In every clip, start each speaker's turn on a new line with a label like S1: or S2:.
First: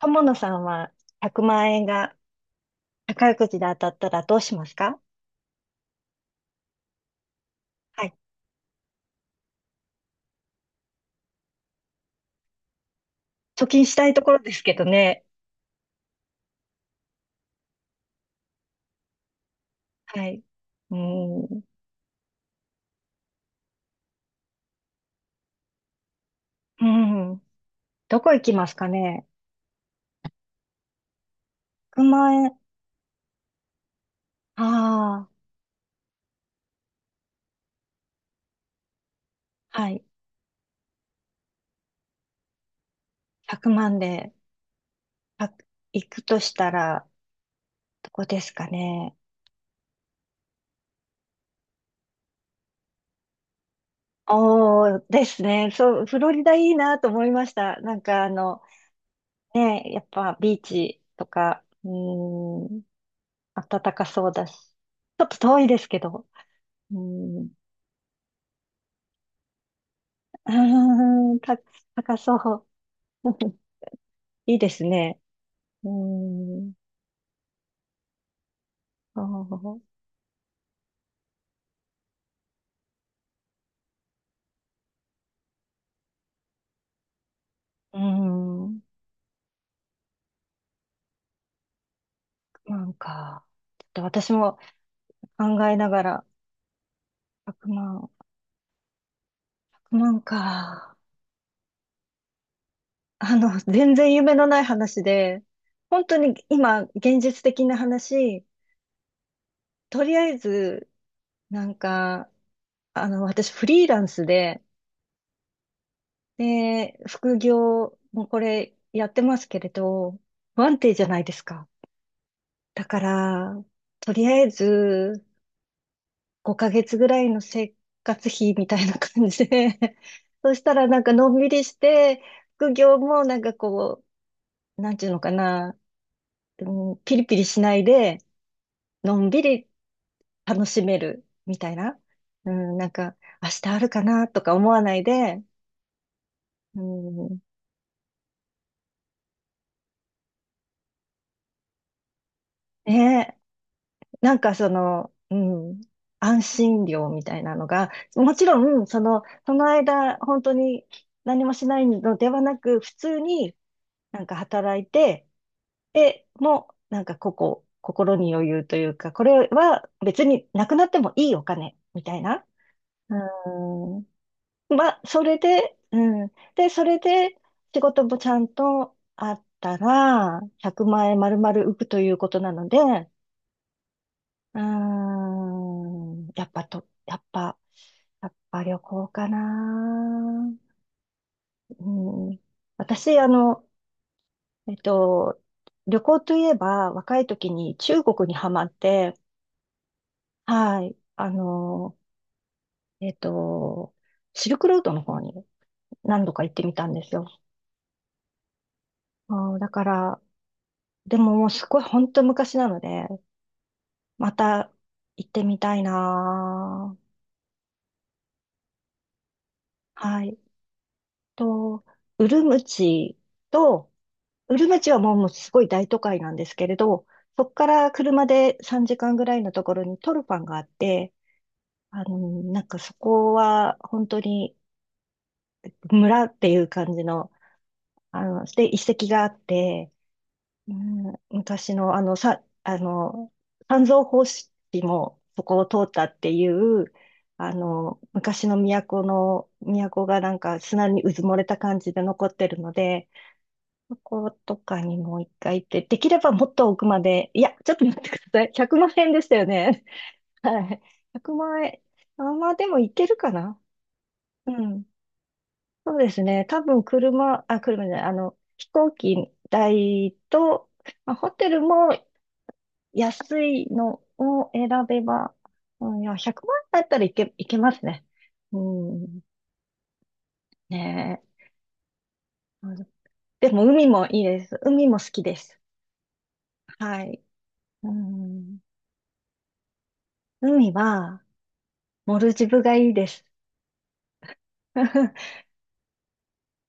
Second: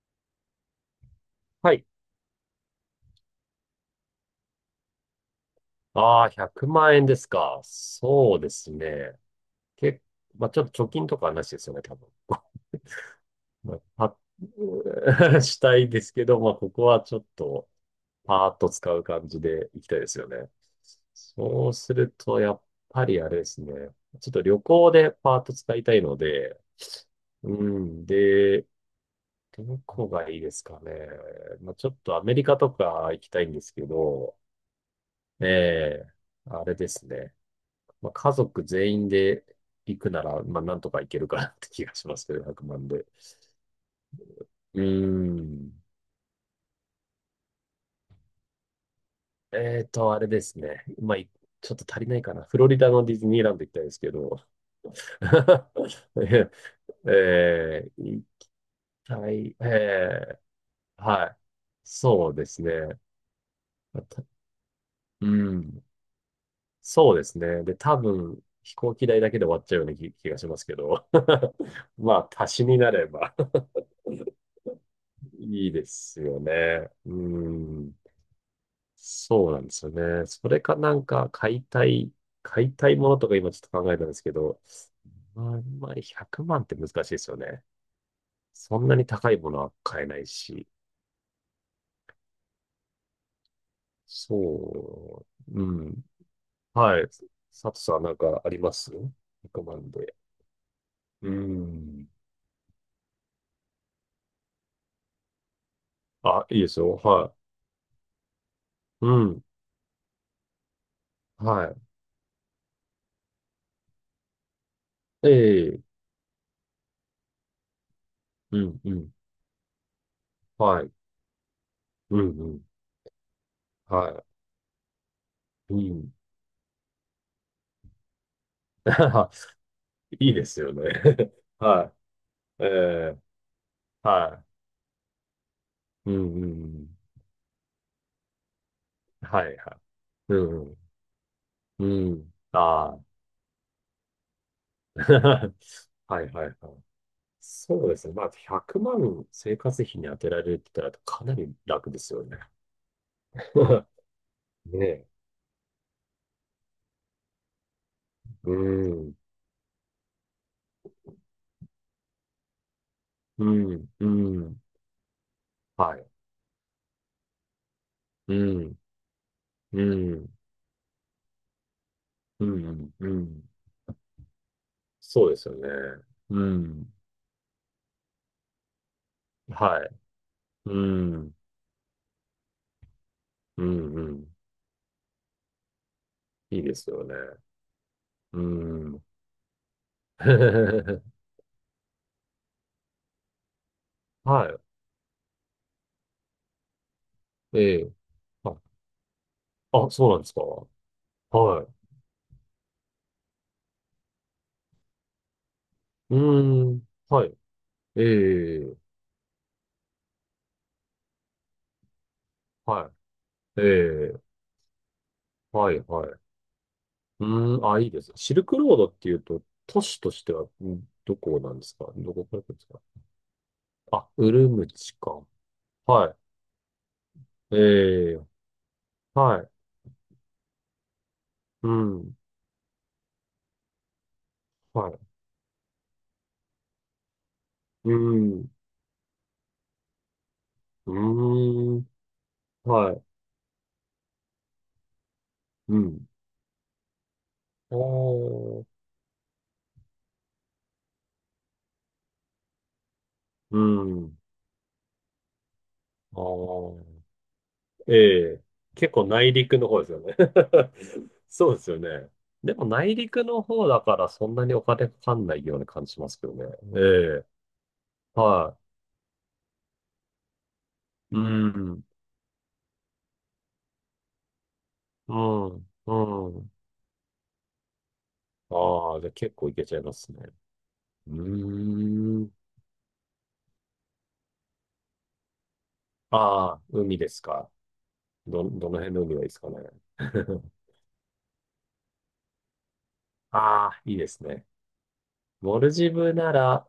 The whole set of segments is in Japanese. S1: 友野さんは100万
S2: はい。
S1: 円が宝くじで当たったらどうしますか？
S2: ああ、100万円ですか。
S1: はい。
S2: そうですね。け、まあ、ちょっと貯金とかはなしですよね、多分。
S1: 貯
S2: まあ、
S1: 金したい
S2: パ
S1: ところですけどね。
S2: ッ したいですけど、まあ、ここはちょっと、パーッと使う感じでいきたいです
S1: は
S2: よ
S1: い。
S2: ね。
S1: うーん。
S2: そうすると、やっぱりあれですね。ちょっと旅行でパーッと使いたいので、
S1: うん。
S2: うん。
S1: どこ行き
S2: で、
S1: ますかね？
S2: どこがいいですかね。まあ、ちょっ
S1: 100
S2: とアメ
S1: 万
S2: リカ
S1: 円。
S2: とか行きたいんですけど、
S1: ああ、
S2: ええあれですね。まあ、家族全員で
S1: は
S2: 行
S1: い。
S2: くなら、まあ、なんとか行けるかなって気がしますけど、100万で。
S1: 1万で、
S2: うー
S1: あ、
S2: ん。
S1: 行くとしたら、どこですかね。
S2: あれですね。まあ、ちょっと足りないかな。フロリダのディズニーランド行きたいですけど。
S1: おーですね。そう、フロリダいいなと思いました。なんか
S2: 行
S1: あ
S2: き
S1: の、
S2: たい。
S1: ね、やっぱ
S2: え
S1: ビーチ
S2: ー、
S1: と
S2: はい。
S1: か、
S2: そうですね。
S1: 暖
S2: ま
S1: か
S2: た
S1: そうだし。ちょ
S2: う
S1: っと遠いで
S2: ん。
S1: すけど。う
S2: そうです
S1: ーん。
S2: ね。で、多分、飛行機代だけで終わっちゃうような気が し
S1: あ
S2: ますけど。
S1: ーた、高
S2: ま
S1: そ
S2: あ、足し
S1: う。
S2: になれば
S1: いいですね。
S2: いいで
S1: うー
S2: すよ
S1: ん。
S2: ね。うん。そうなんです
S1: そ
S2: よね。それかなんか買いたいものとか今ちょっと考えたんですけど、まあ、あんまり100万って難しいですよね。
S1: う。うー
S2: そ
S1: ん。
S2: んなに高いものは買えないし。
S1: なんか、ちょっと私も
S2: そう。
S1: 考え
S2: う
S1: なが
S2: ん。
S1: ら、
S2: はい。
S1: 1
S2: 佐藤さん
S1: 万、1
S2: なんかあります？ 100 万で。
S1: 0か。
S2: うん。
S1: 全然夢のない話で、本当に
S2: あ、いいです
S1: 今、
S2: よ。
S1: 現
S2: はい。
S1: 実的な話、
S2: うん。
S1: とりあえず、なん
S2: は
S1: か、私フリーランスで、
S2: い。ええ。
S1: で、副業もこ
S2: う
S1: れ
S2: ん。う
S1: や
S2: ん。
S1: ってますけれど、不安
S2: はい。
S1: 定じゃないですか。
S2: うん。うん。
S1: だから、と
S2: は
S1: りあえず
S2: い。うん。
S1: 5ヶ月ぐらいの生活費みたいな感 じで、
S2: いい で
S1: そ
S2: す
S1: し
S2: よ
S1: たらな
S2: ね。
S1: んかのんび りし
S2: は
S1: て、
S2: い。え
S1: 副業
S2: え。
S1: もなんかこ
S2: はい。
S1: う、なんていうのかな、
S2: うんうんう
S1: う
S2: ん
S1: ん、ピリピリしないで、のんび
S2: はい
S1: り
S2: はい。う
S1: 楽
S2: ん。
S1: しめるみたい
S2: う
S1: な。
S2: ん。うん。
S1: うん、なん
S2: ああ。
S1: か、明日あるかなとか思わ ないで、
S2: はいはいはい。
S1: うん、
S2: そうですね。まあ、100万生活費に当てられるって言ったらかなり楽ですよね。
S1: ねえ。 なんかそ
S2: ねえ。
S1: の、うん、安心料みたいなのが、もち
S2: う
S1: ろん、そ
S2: ん。
S1: の、その間、本当に何もしないのではなく、普通
S2: う
S1: に
S2: ん。う
S1: なんか
S2: ん。
S1: 働いて、
S2: はい。
S1: で、もう、なんかここ、心に
S2: う
S1: 余裕と
S2: ん。
S1: いうか、これは
S2: う
S1: 別
S2: ん。
S1: になくなってもいいお金、みたいな。
S2: うん。うん。
S1: うん。まあ、そ
S2: そうで
S1: れ
S2: すよね。
S1: で、うん。
S2: う
S1: で、そ
S2: ん。
S1: れで、仕事もちゃんとあった
S2: はい。
S1: ら、
S2: う
S1: 100万円
S2: ん。
S1: 丸々浮くということなので、
S2: うん。うん。
S1: うーん。やっ
S2: いい
S1: ぱ
S2: で
S1: と、
S2: すよね。
S1: やっぱ、やっ
S2: う
S1: ぱ旅
S2: ん。
S1: 行かな。うん。私、
S2: は
S1: えっと、旅行といえば、若い時
S2: い。え
S1: に
S2: え。
S1: 中国にハ
S2: あ、
S1: マって、
S2: あ、そうなんですか。
S1: はい。
S2: はい
S1: えっと、シルクロードの方に
S2: う
S1: 何度か行って
S2: ー
S1: みた
S2: ん。
S1: んですよ。
S2: はい。ええ、
S1: あーだから、でももうすごい本当昔なの
S2: は
S1: で、
S2: い。ええ、
S1: また行ってみ
S2: は
S1: た
S2: い、
S1: い
S2: はい。
S1: なー。
S2: うーん。あ、いいです。シルクロードっていうと、都市とし
S1: は
S2: て
S1: い。
S2: は、どこなんです
S1: と、
S2: か？どこ
S1: ウ
S2: から
S1: ル
S2: 来るんで
S1: ム
S2: すか？
S1: チと、
S2: あ、ウル
S1: ウ
S2: ム
S1: ルムチ
S2: チ
S1: はもうも
S2: か。
S1: うすごい大都
S2: は
S1: 会なんですけれど、そこ
S2: い。
S1: から
S2: ええ、
S1: 車で3時間ぐらい
S2: はい。
S1: のところにトルファンがあって、
S2: う
S1: あ
S2: ん。
S1: の、なんかそこは本当に
S2: はい。
S1: 村っていう感じの、
S2: う
S1: あ
S2: ん。
S1: の、
S2: う
S1: で、遺跡があって、うん、昔
S2: ーん。
S1: のあの、さ、あ
S2: はい。
S1: の、三蔵法師もそこを
S2: う
S1: 通った
S2: ん。
S1: っていう、
S2: あ
S1: 昔の
S2: あ。
S1: 都がなんか砂にうずもれた感じで残ってるので、
S2: う
S1: そ
S2: ん。
S1: ことかにもう一回行って、できれ
S2: あ
S1: ばもっと奥ま
S2: あ。
S1: で、いや、ちょっと
S2: え
S1: 待ってくだ
S2: え、
S1: さい。100
S2: 結
S1: 万
S2: 構
S1: 円でし
S2: 内
S1: たよ
S2: 陸の方
S1: ね。
S2: ですよね。
S1: はい。100
S2: そうで
S1: 万
S2: すよ
S1: 円。
S2: ね。
S1: あ、ま
S2: で
S1: あ
S2: も
S1: でも行
S2: 内
S1: ける
S2: 陸
S1: か
S2: の
S1: な。
S2: 方だからそんな
S1: う
S2: にお
S1: ん。
S2: 金かかんないような感じ
S1: そう
S2: しま
S1: で
S2: す
S1: す
S2: けど
S1: ね。
S2: ね。
S1: 多
S2: え
S1: 分
S2: え、
S1: 車、あ、車じゃない、
S2: は
S1: 飛行機代と、まあ、
S2: い。う
S1: ホテル
S2: ん、
S1: も安いのを選べ
S2: う
S1: ば、
S2: ん、
S1: うん、いや、
S2: う
S1: 100
S2: ん。
S1: 万円だったらいけますね。う
S2: ああ、じゃあ
S1: ん。
S2: 結構いけちゃいますね。う
S1: ねえ。
S2: ーん。
S1: あのでも海もいいです。海も好きです。
S2: ああ、海
S1: は
S2: で
S1: い。
S2: すか。
S1: うん。
S2: どの辺の海がいいですかね。
S1: 海は、モルジブがいいです。
S2: ああ、いいですね。モルジブなら、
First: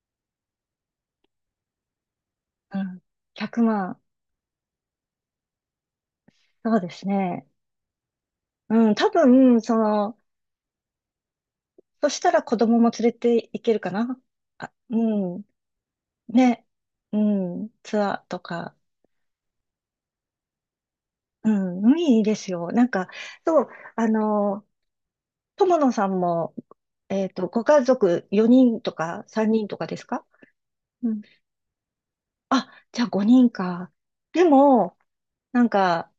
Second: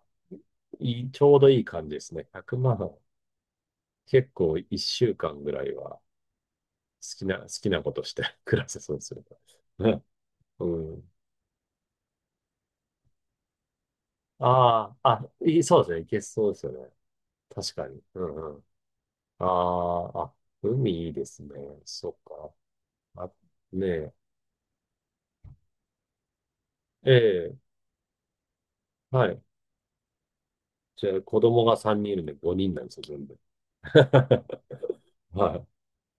S2: ちょうどいい感じですね。100
S1: う
S2: 万。
S1: ん。100万。
S2: 結構1週間ぐらいは。
S1: そうですね。
S2: 好きなことして 暮らせ
S1: う
S2: そ
S1: ん。
S2: うで
S1: 多
S2: すよ
S1: 分、そ
S2: ね。ね。
S1: の、
S2: うん。
S1: そしたら子供も連れて行けるかな。あ、
S2: ああ、あ、
S1: うん。
S2: いそうですね。いけそうです
S1: ね。
S2: よね。
S1: うん。
S2: 確か
S1: ツ
S2: に。
S1: ア
S2: う
S1: ーと
S2: んうん。
S1: か。
S2: ああ、あ、海いいですね。
S1: うん。
S2: そっ
S1: 海いいです
S2: か。
S1: よ。なんか、
S2: あ、
S1: そう、
S2: ね
S1: あ
S2: え。
S1: の、友野さんも、
S2: ええ、
S1: ご家族4人とか
S2: はい。
S1: 3人とかですか？
S2: じ
S1: う
S2: ゃあ、
S1: ん。
S2: 子供が3人いるんで5
S1: あ、
S2: 人なんです
S1: じ
S2: よ、
S1: ゃあ
S2: 全部。
S1: 5人か。で も、な
S2: は
S1: んか、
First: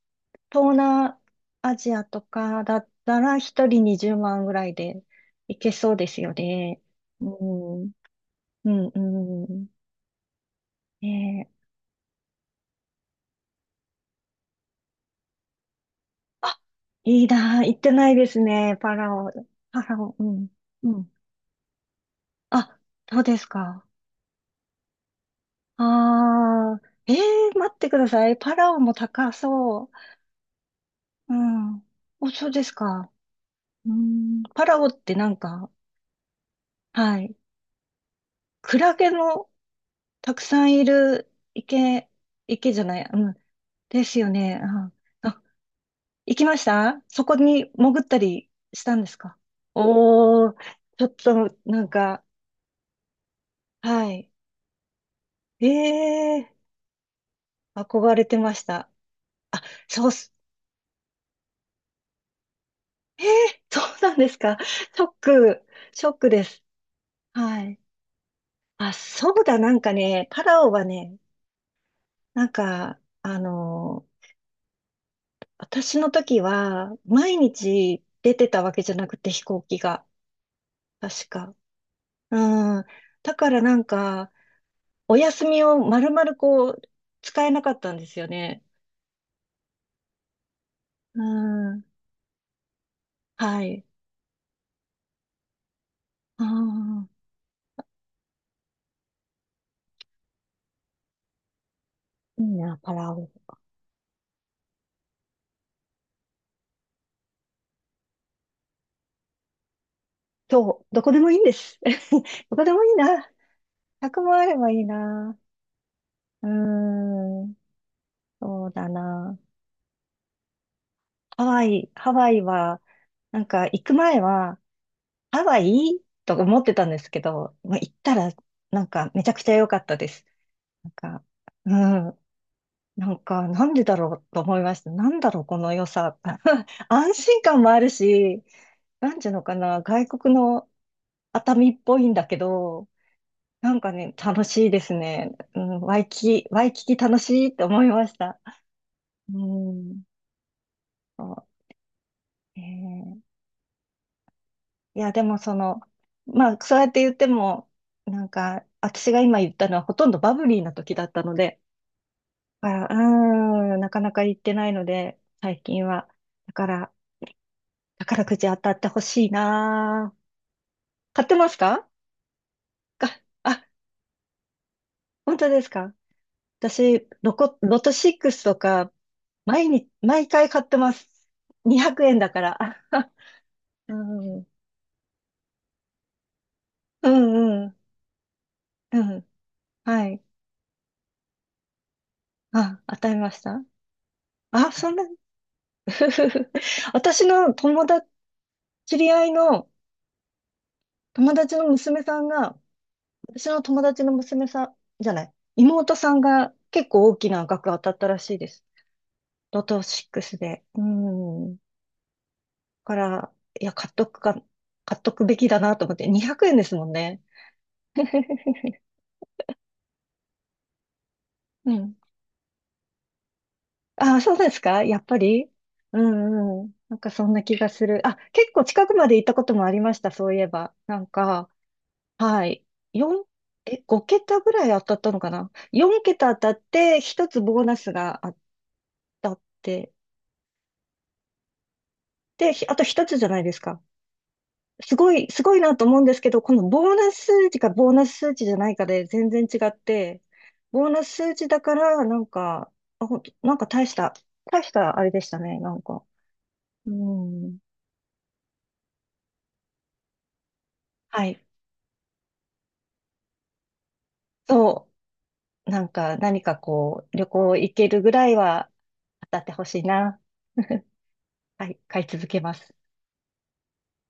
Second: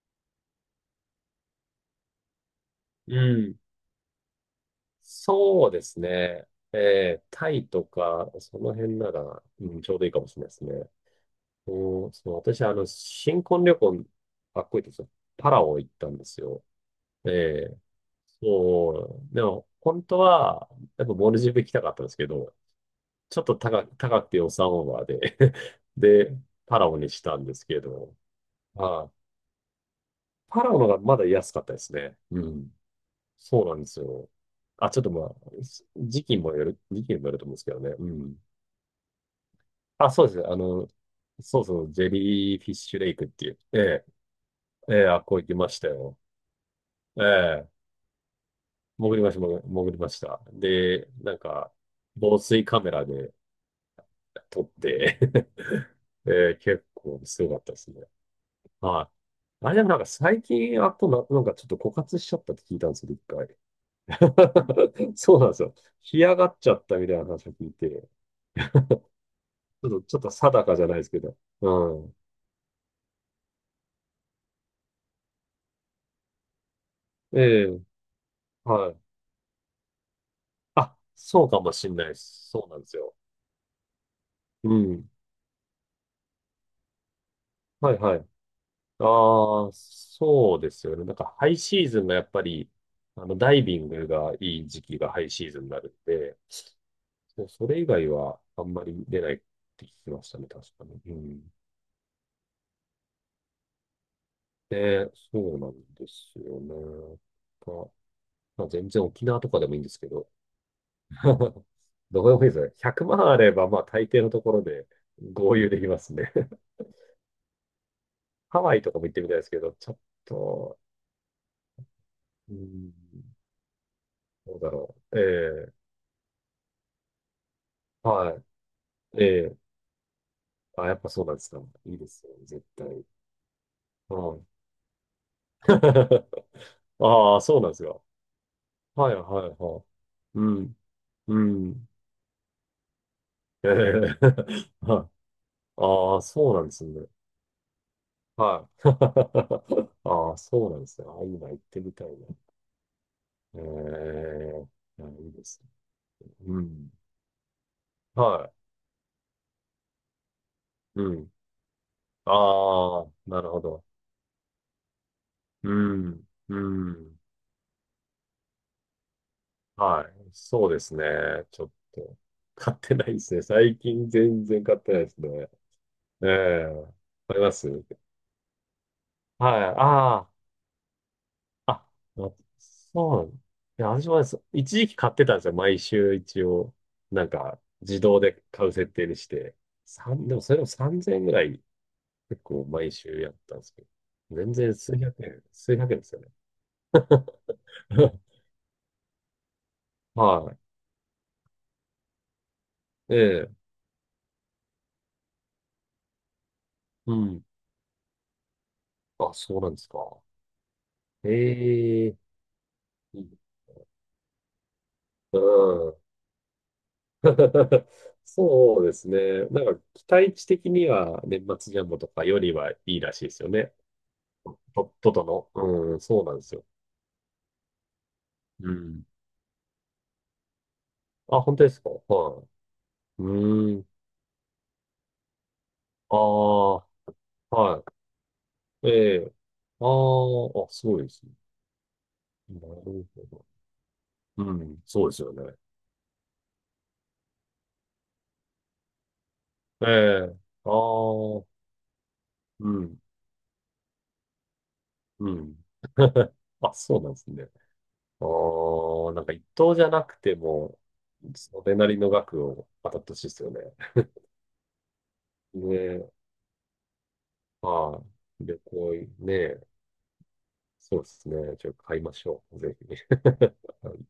S1: 東南アジアとかだっ
S2: い。う
S1: たら
S2: ん。
S1: 一人20万ぐらいでい
S2: そう
S1: け
S2: で
S1: そう
S2: す
S1: ですよ
S2: ね。え
S1: ね。
S2: え、
S1: う
S2: タイ
S1: ん、
S2: とか、そ
S1: う
S2: の
S1: ん、
S2: 辺なら、
S1: う
S2: う
S1: ん。
S2: ん、ちょうどいいかもしれないですね。
S1: ねえ。
S2: うん、そう、私、あの、新婚旅行、かっこいいですよ。パラオ行ったんです
S1: あ、
S2: よ。
S1: いい
S2: え
S1: な、行
S2: え
S1: ってないですね、パラ
S2: そ
S1: オ。
S2: う。でも、
S1: パラ
S2: 本
S1: オ、
S2: 当
S1: うん、
S2: は、
S1: う
S2: やっ
S1: ん。
S2: ぱモルジブ行きたかったんですけど、
S1: あ、そうで
S2: ちょっ
S1: す
S2: と
S1: か。
S2: 高くて予算オーバーで で、
S1: ああ、
S2: パラオに
S1: え
S2: したん
S1: え
S2: です
S1: 待っ
S2: け
S1: てくだ
S2: ど、
S1: さい。パラオも
S2: ああ、
S1: 高そ
S2: パラオの方がまだ
S1: う。う
S2: 安かったで
S1: ん。
S2: すね。
S1: お、
S2: う
S1: そうで
S2: ん。
S1: すか。
S2: そうなんで
S1: う
S2: すよ。
S1: ん、パラオ
S2: あ、
S1: っ
S2: ちょっと
S1: て
S2: ま
S1: な
S2: あ、
S1: んか、
S2: 時期
S1: は
S2: にもよ
S1: い。
S2: ると思うんですけどね。うん。
S1: クラゲの
S2: あ、そうで
S1: た
S2: す
S1: く
S2: ね。あ
S1: さんい
S2: の、
S1: る
S2: そうそう、ジ
S1: 池、
S2: ェリーフィ
S1: 池
S2: ッ
S1: じゃ
S2: シ
S1: な
S2: ュ
S1: い、
S2: レイク
S1: う
S2: っ
S1: ん。
S2: ていう。え
S1: で
S2: え
S1: すよね。うん。
S2: ええ、あ、こう
S1: あ、
S2: 行きましたよ。
S1: 行きました？
S2: え
S1: そこに
S2: え、
S1: 潜ったりしたんですか？
S2: 潜りました。
S1: おー、ちょ
S2: で、
S1: っ
S2: なん
S1: と、
S2: か、
S1: なんか、
S2: 防水カメラで
S1: はい。
S2: 撮って え
S1: ええ
S2: え、結構すごかったで
S1: ー
S2: すね。
S1: 憧れてました。
S2: は
S1: あ、
S2: い。あれでもなんか
S1: そうす、
S2: 最近、あとな、なんかちょっと枯渇しちゃったって聞いたんですよ、一回。
S1: そうなんですか。ショッ
S2: そうなんです
S1: ク、
S2: よ。
S1: ショッ
S2: 干
S1: ク
S2: 上
S1: で
S2: がっ
S1: す。
S2: ちゃったみたいな話を
S1: は
S2: 聞い
S1: い。
S2: て、
S1: あ、そうだ、なんか
S2: ちょっ
S1: ね、
S2: と
S1: パラ
S2: 定
S1: オ
S2: かじ
S1: は
S2: ゃないです
S1: ね、
S2: けど。うん。
S1: なんか、私の時は、毎
S2: ええ、
S1: 日出てたわけじ
S2: は
S1: ゃ
S2: い。
S1: なくて、飛行機が。
S2: あ、
S1: 確
S2: そう
S1: か。
S2: かもしんないです。そう
S1: う
S2: なん
S1: ん。
S2: ですよ。
S1: だからなんか、
S2: うん。
S1: お休みを丸々こう、使えなかった
S2: は
S1: ん
S2: い
S1: で
S2: はい。
S1: すよね。
S2: ああ、そうですよね。なん
S1: う
S2: かハイシ
S1: ん。
S2: ーズンがやっぱり、あの、ダ
S1: は
S2: イビ
S1: い。
S2: ングがいい時期がハイシーズンになるんで、
S1: ああ、
S2: そうそれ以外はあんまり出ないって聞きましたね、確かに。うん。
S1: いいな、パラオ。
S2: で、そうなんですよね。まあ、まあ全然沖縄とかでもいいんですけど、
S1: そう、どこでもいいんです。
S2: ど こでもいいで
S1: ど
S2: す
S1: こ
S2: よ
S1: で
S2: ね。
S1: もいい
S2: 100万
S1: な。
S2: あれば、まあ大
S1: 100
S2: 抵の
S1: も
S2: と
S1: あ
S2: こ
S1: れ
S2: ろ
S1: ばいい
S2: で
S1: な。
S2: 合流できますね。
S1: うー ん、
S2: ハ
S1: そう
S2: ワイ
S1: だ
S2: とかも行ってみた
S1: な。
S2: いですけど、ちょっと、
S1: ハワイ
S2: う
S1: は、
S2: ん、
S1: なんか行く前
S2: ど
S1: は、
S2: うだろう。
S1: ハワ
S2: ええ
S1: イと思ってたんですけど、まあ行ったら、なんかめ
S2: はい。
S1: ちゃくちゃ
S2: え
S1: 良
S2: え
S1: かったです。
S2: あ、
S1: なん
S2: やっぱそ
S1: か、
S2: うなんですか。
S1: う
S2: いいですよね、絶対。
S1: なんか、なんでだ
S2: う
S1: ろうと
S2: ん。
S1: 思いました。なんだろう、この良さ。安
S2: ああ、
S1: 心
S2: そう
S1: 感
S2: な
S1: も
S2: んで
S1: あ
S2: す
S1: る
S2: よ。
S1: し、
S2: は
S1: な
S2: い、
S1: ん
S2: は
S1: ていうの
S2: い、
S1: か
S2: は
S1: な、
S2: い。
S1: 外国
S2: う
S1: の
S2: ん、う
S1: 熱海っ
S2: ん。
S1: ぽいんだけど、
S2: え
S1: なんかね、
S2: え
S1: 楽しいで す
S2: はい
S1: ね。うん、
S2: ああ、そうな
S1: ワ
S2: んで
S1: イ
S2: す
S1: キキ
S2: ね。
S1: 楽しいって思いました。
S2: は
S1: う
S2: い。
S1: ん。
S2: ああ、そうなんですね。あ
S1: そ
S2: あ、
S1: う。
S2: 今行ってみたいな。
S1: えー
S2: ええ
S1: い
S2: いや
S1: や、で
S2: いい
S1: も
S2: で
S1: そ
S2: す
S1: の、
S2: ね。
S1: まあ、
S2: う
S1: そうや
S2: ん。
S1: って言っても、なん
S2: は
S1: か、私が今言ったのはほとんどバブリーな時
S2: い。
S1: だっ
S2: う
S1: た
S2: ん。
S1: ので、だから
S2: ああ、なるほど。
S1: なかなか行ってないので、最
S2: う
S1: 近は。
S2: ん。
S1: だ
S2: う
S1: から、
S2: ん。
S1: 宝くじ当たってほしい
S2: は
S1: なぁ。
S2: い。そうですね。
S1: 買ってます
S2: ちょっ
S1: か？
S2: と。買ってな
S1: か
S2: いですね。
S1: あ、
S2: 最近全然買ってないです
S1: 本当
S2: ね。
S1: ですか？
S2: ええ、
S1: 私、
S2: あります
S1: ロト6とか、
S2: は
S1: 毎
S2: い。
S1: 日、毎
S2: あ、
S1: 回買ってます。
S2: あ、あ、
S1: 200円だ
S2: ま
S1: から。
S2: そう。いや、
S1: う
S2: 私もで
S1: ん、う
S2: す
S1: ん、
S2: 一時期買ってたんですよ。毎週一応。
S1: う
S2: なんか、
S1: ん、
S2: 自動で買う設
S1: う
S2: 定に
S1: ん。
S2: して。
S1: はい。
S2: もそれでも3000円ぐらい結構
S1: あ、
S2: 毎
S1: 当た
S2: 週
S1: り
S2: や
S1: ま
S2: っ
S1: し
S2: たん
S1: た？
S2: ですけど。全
S1: あ、
S2: 然
S1: そん
S2: 数
S1: な、
S2: 百円、数百円ですよね。
S1: 私の 友達、知り合いの
S2: は
S1: 友達の娘さんが、
S2: い。え
S1: 私
S2: え、
S1: の友達の娘さんじゃない、妹さんが結構
S2: う
S1: 大き
S2: ん。
S1: な額当たったらしいです。
S2: あ、そう
S1: ロ
S2: なんで
S1: ト
S2: すか。
S1: シックスで。うん。だ
S2: ええ、
S1: か
S2: う
S1: ら、
S2: ん。
S1: いや、買っとくか、買っとくべきだなと思って、200円ですもんね。
S2: そ うですね。なんか期待値的には年末
S1: う
S2: ジャン
S1: ん。
S2: ボとかよりはいいらしいですよね。
S1: ああ、そうですか、
S2: と、
S1: やっ
S2: と
S1: ぱ
S2: との。
S1: り？
S2: う
S1: う
S2: ん、そうなんです
S1: ん
S2: よ。
S1: うん。なんかそんな気がする。あ、結構
S2: う
S1: 近く
S2: ん。
S1: まで行ったこともありました、そういえば。なん
S2: あ、
S1: か、
S2: 本当ですかは
S1: は
S2: い。
S1: い。
S2: う
S1: 四
S2: ーん。
S1: 5桁ぐらい当たったのかな？ 4
S2: ああ、
S1: 桁当たって、1つボーナ
S2: は
S1: スが当
S2: い。え
S1: た
S2: え。
S1: っ
S2: あ
S1: て、
S2: あ、あ、すごいですね。
S1: で、
S2: なる
S1: あと1つじ
S2: ほ
S1: ゃない
S2: ど。
S1: ですか。
S2: うん、
S1: す
S2: そう
S1: ご
S2: です
S1: い、
S2: よ
S1: す
S2: ね。
S1: ごいなと思うんですけど、このボーナス数値かボーナス数値じゃないかで全然違っ
S2: え
S1: て、
S2: え。あ
S1: ボーナス数
S2: あ、
S1: 値だから、なん
S2: う
S1: か、
S2: ん、
S1: あ、ほんと、なんか大した、大したあれでし
S2: う
S1: たね、
S2: ん。
S1: なんか。
S2: あ、
S1: う
S2: そうなんですね。
S1: ん。
S2: ああ、なんか一等じゃなくても、
S1: はい。
S2: それなりの額を当たってほしいですよね。
S1: そう。なん
S2: ね、
S1: か、何かこう、旅行行ける
S2: は
S1: ぐらい
S2: い。旅
S1: は
S2: 行、
S1: 当たって
S2: ね、
S1: ほしいな。
S2: そうですね。
S1: は
S2: ちょっ
S1: い、
S2: と買い
S1: 買い
S2: ま
S1: 続
S2: し
S1: け
S2: ょ
S1: ま
S2: う。
S1: す。
S2: ぜひ。